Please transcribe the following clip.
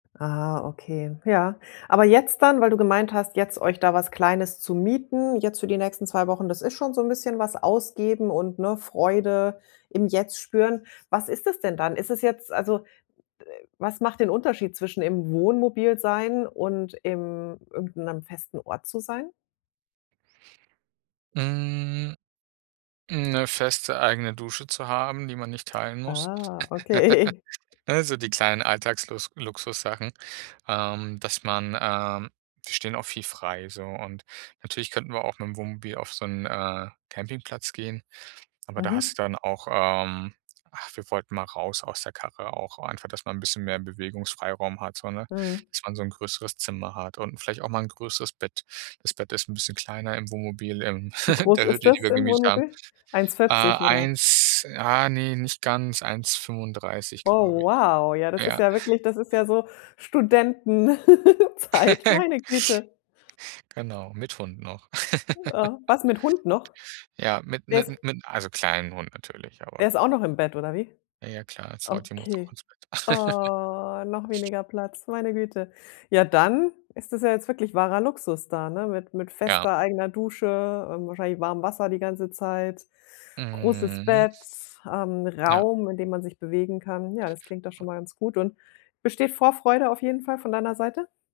Ah, okay, ja. Aber jetzt dann, weil du gemeint hast, jetzt euch da was Kleines zu mieten, jetzt für die nächsten 2 Wochen, das ist schon so 'n bisschen was ausgeben und, ne, Freude im Jetzt spüren. Was ist das denn dann? Ist es jetzt also, was macht den Unterschied zwischen im Wohnmobil sein und im irgend 'nem festen Ort zu sein? Mhm, 'ne feste, eigene Dusche zu haben, die man nicht teilen muss. Ah okay. Äh, so die kleinen Alltagslus Luxussachen, ähm, dass man, ähm wir stehen auch viel frei so und natürlich könnten wir auch mit'm Wohnmobil auf so 'n, äh, Campingplatz gehen, aber da Mhm. hast du dann auch, ähm ach, wir wollten mal raus aus der Karre auch, einfach, dass man 'n bisschen mehr Bewegungsfreiraum hat so, ne? Mhm. Dass man so 'n größeres Zimmer hat und 'n vielleicht auch mal 'n größeres Bett. Das Bett ist 'n bisschen kleiner im Wohnmobil, ähm, Wie in groß der ist Hütte, die das wir im gemietet haben. Wohnmobil? eins Äh, vierzig oder? 1 ah ne, nicht ganz, 1,35 glaube Oh ich. wow, ja das ist Ja. ja wirklich das ist ja so Studentenzeit, meine Güte. Genau, mit Hund noch. Was mit Hund noch? Ja, mit Der ist mit mit also kleinen Hund natürlich, Der aber ist auch noch im Bett oder wie? Na ja klar, „Salty“ muss auch Okay. ins Bett. Oh, noch weniger Platz, meine Güte. Ja, dann ist das ja jetzt wirklich wahrer Luxus da, ne? Mit mit Ja. fester eigener Dusche, ähm, wahrscheinlich warmen Wasser die ganze Zeit, großes Mhm. Bett, ähm, Ja. Raum, in dem man sich bewegen kann. Ja, das klingt doch Ja. schon mal ganz gut. Und besteht Vorfreude auf jeden Fall von deiner Seite?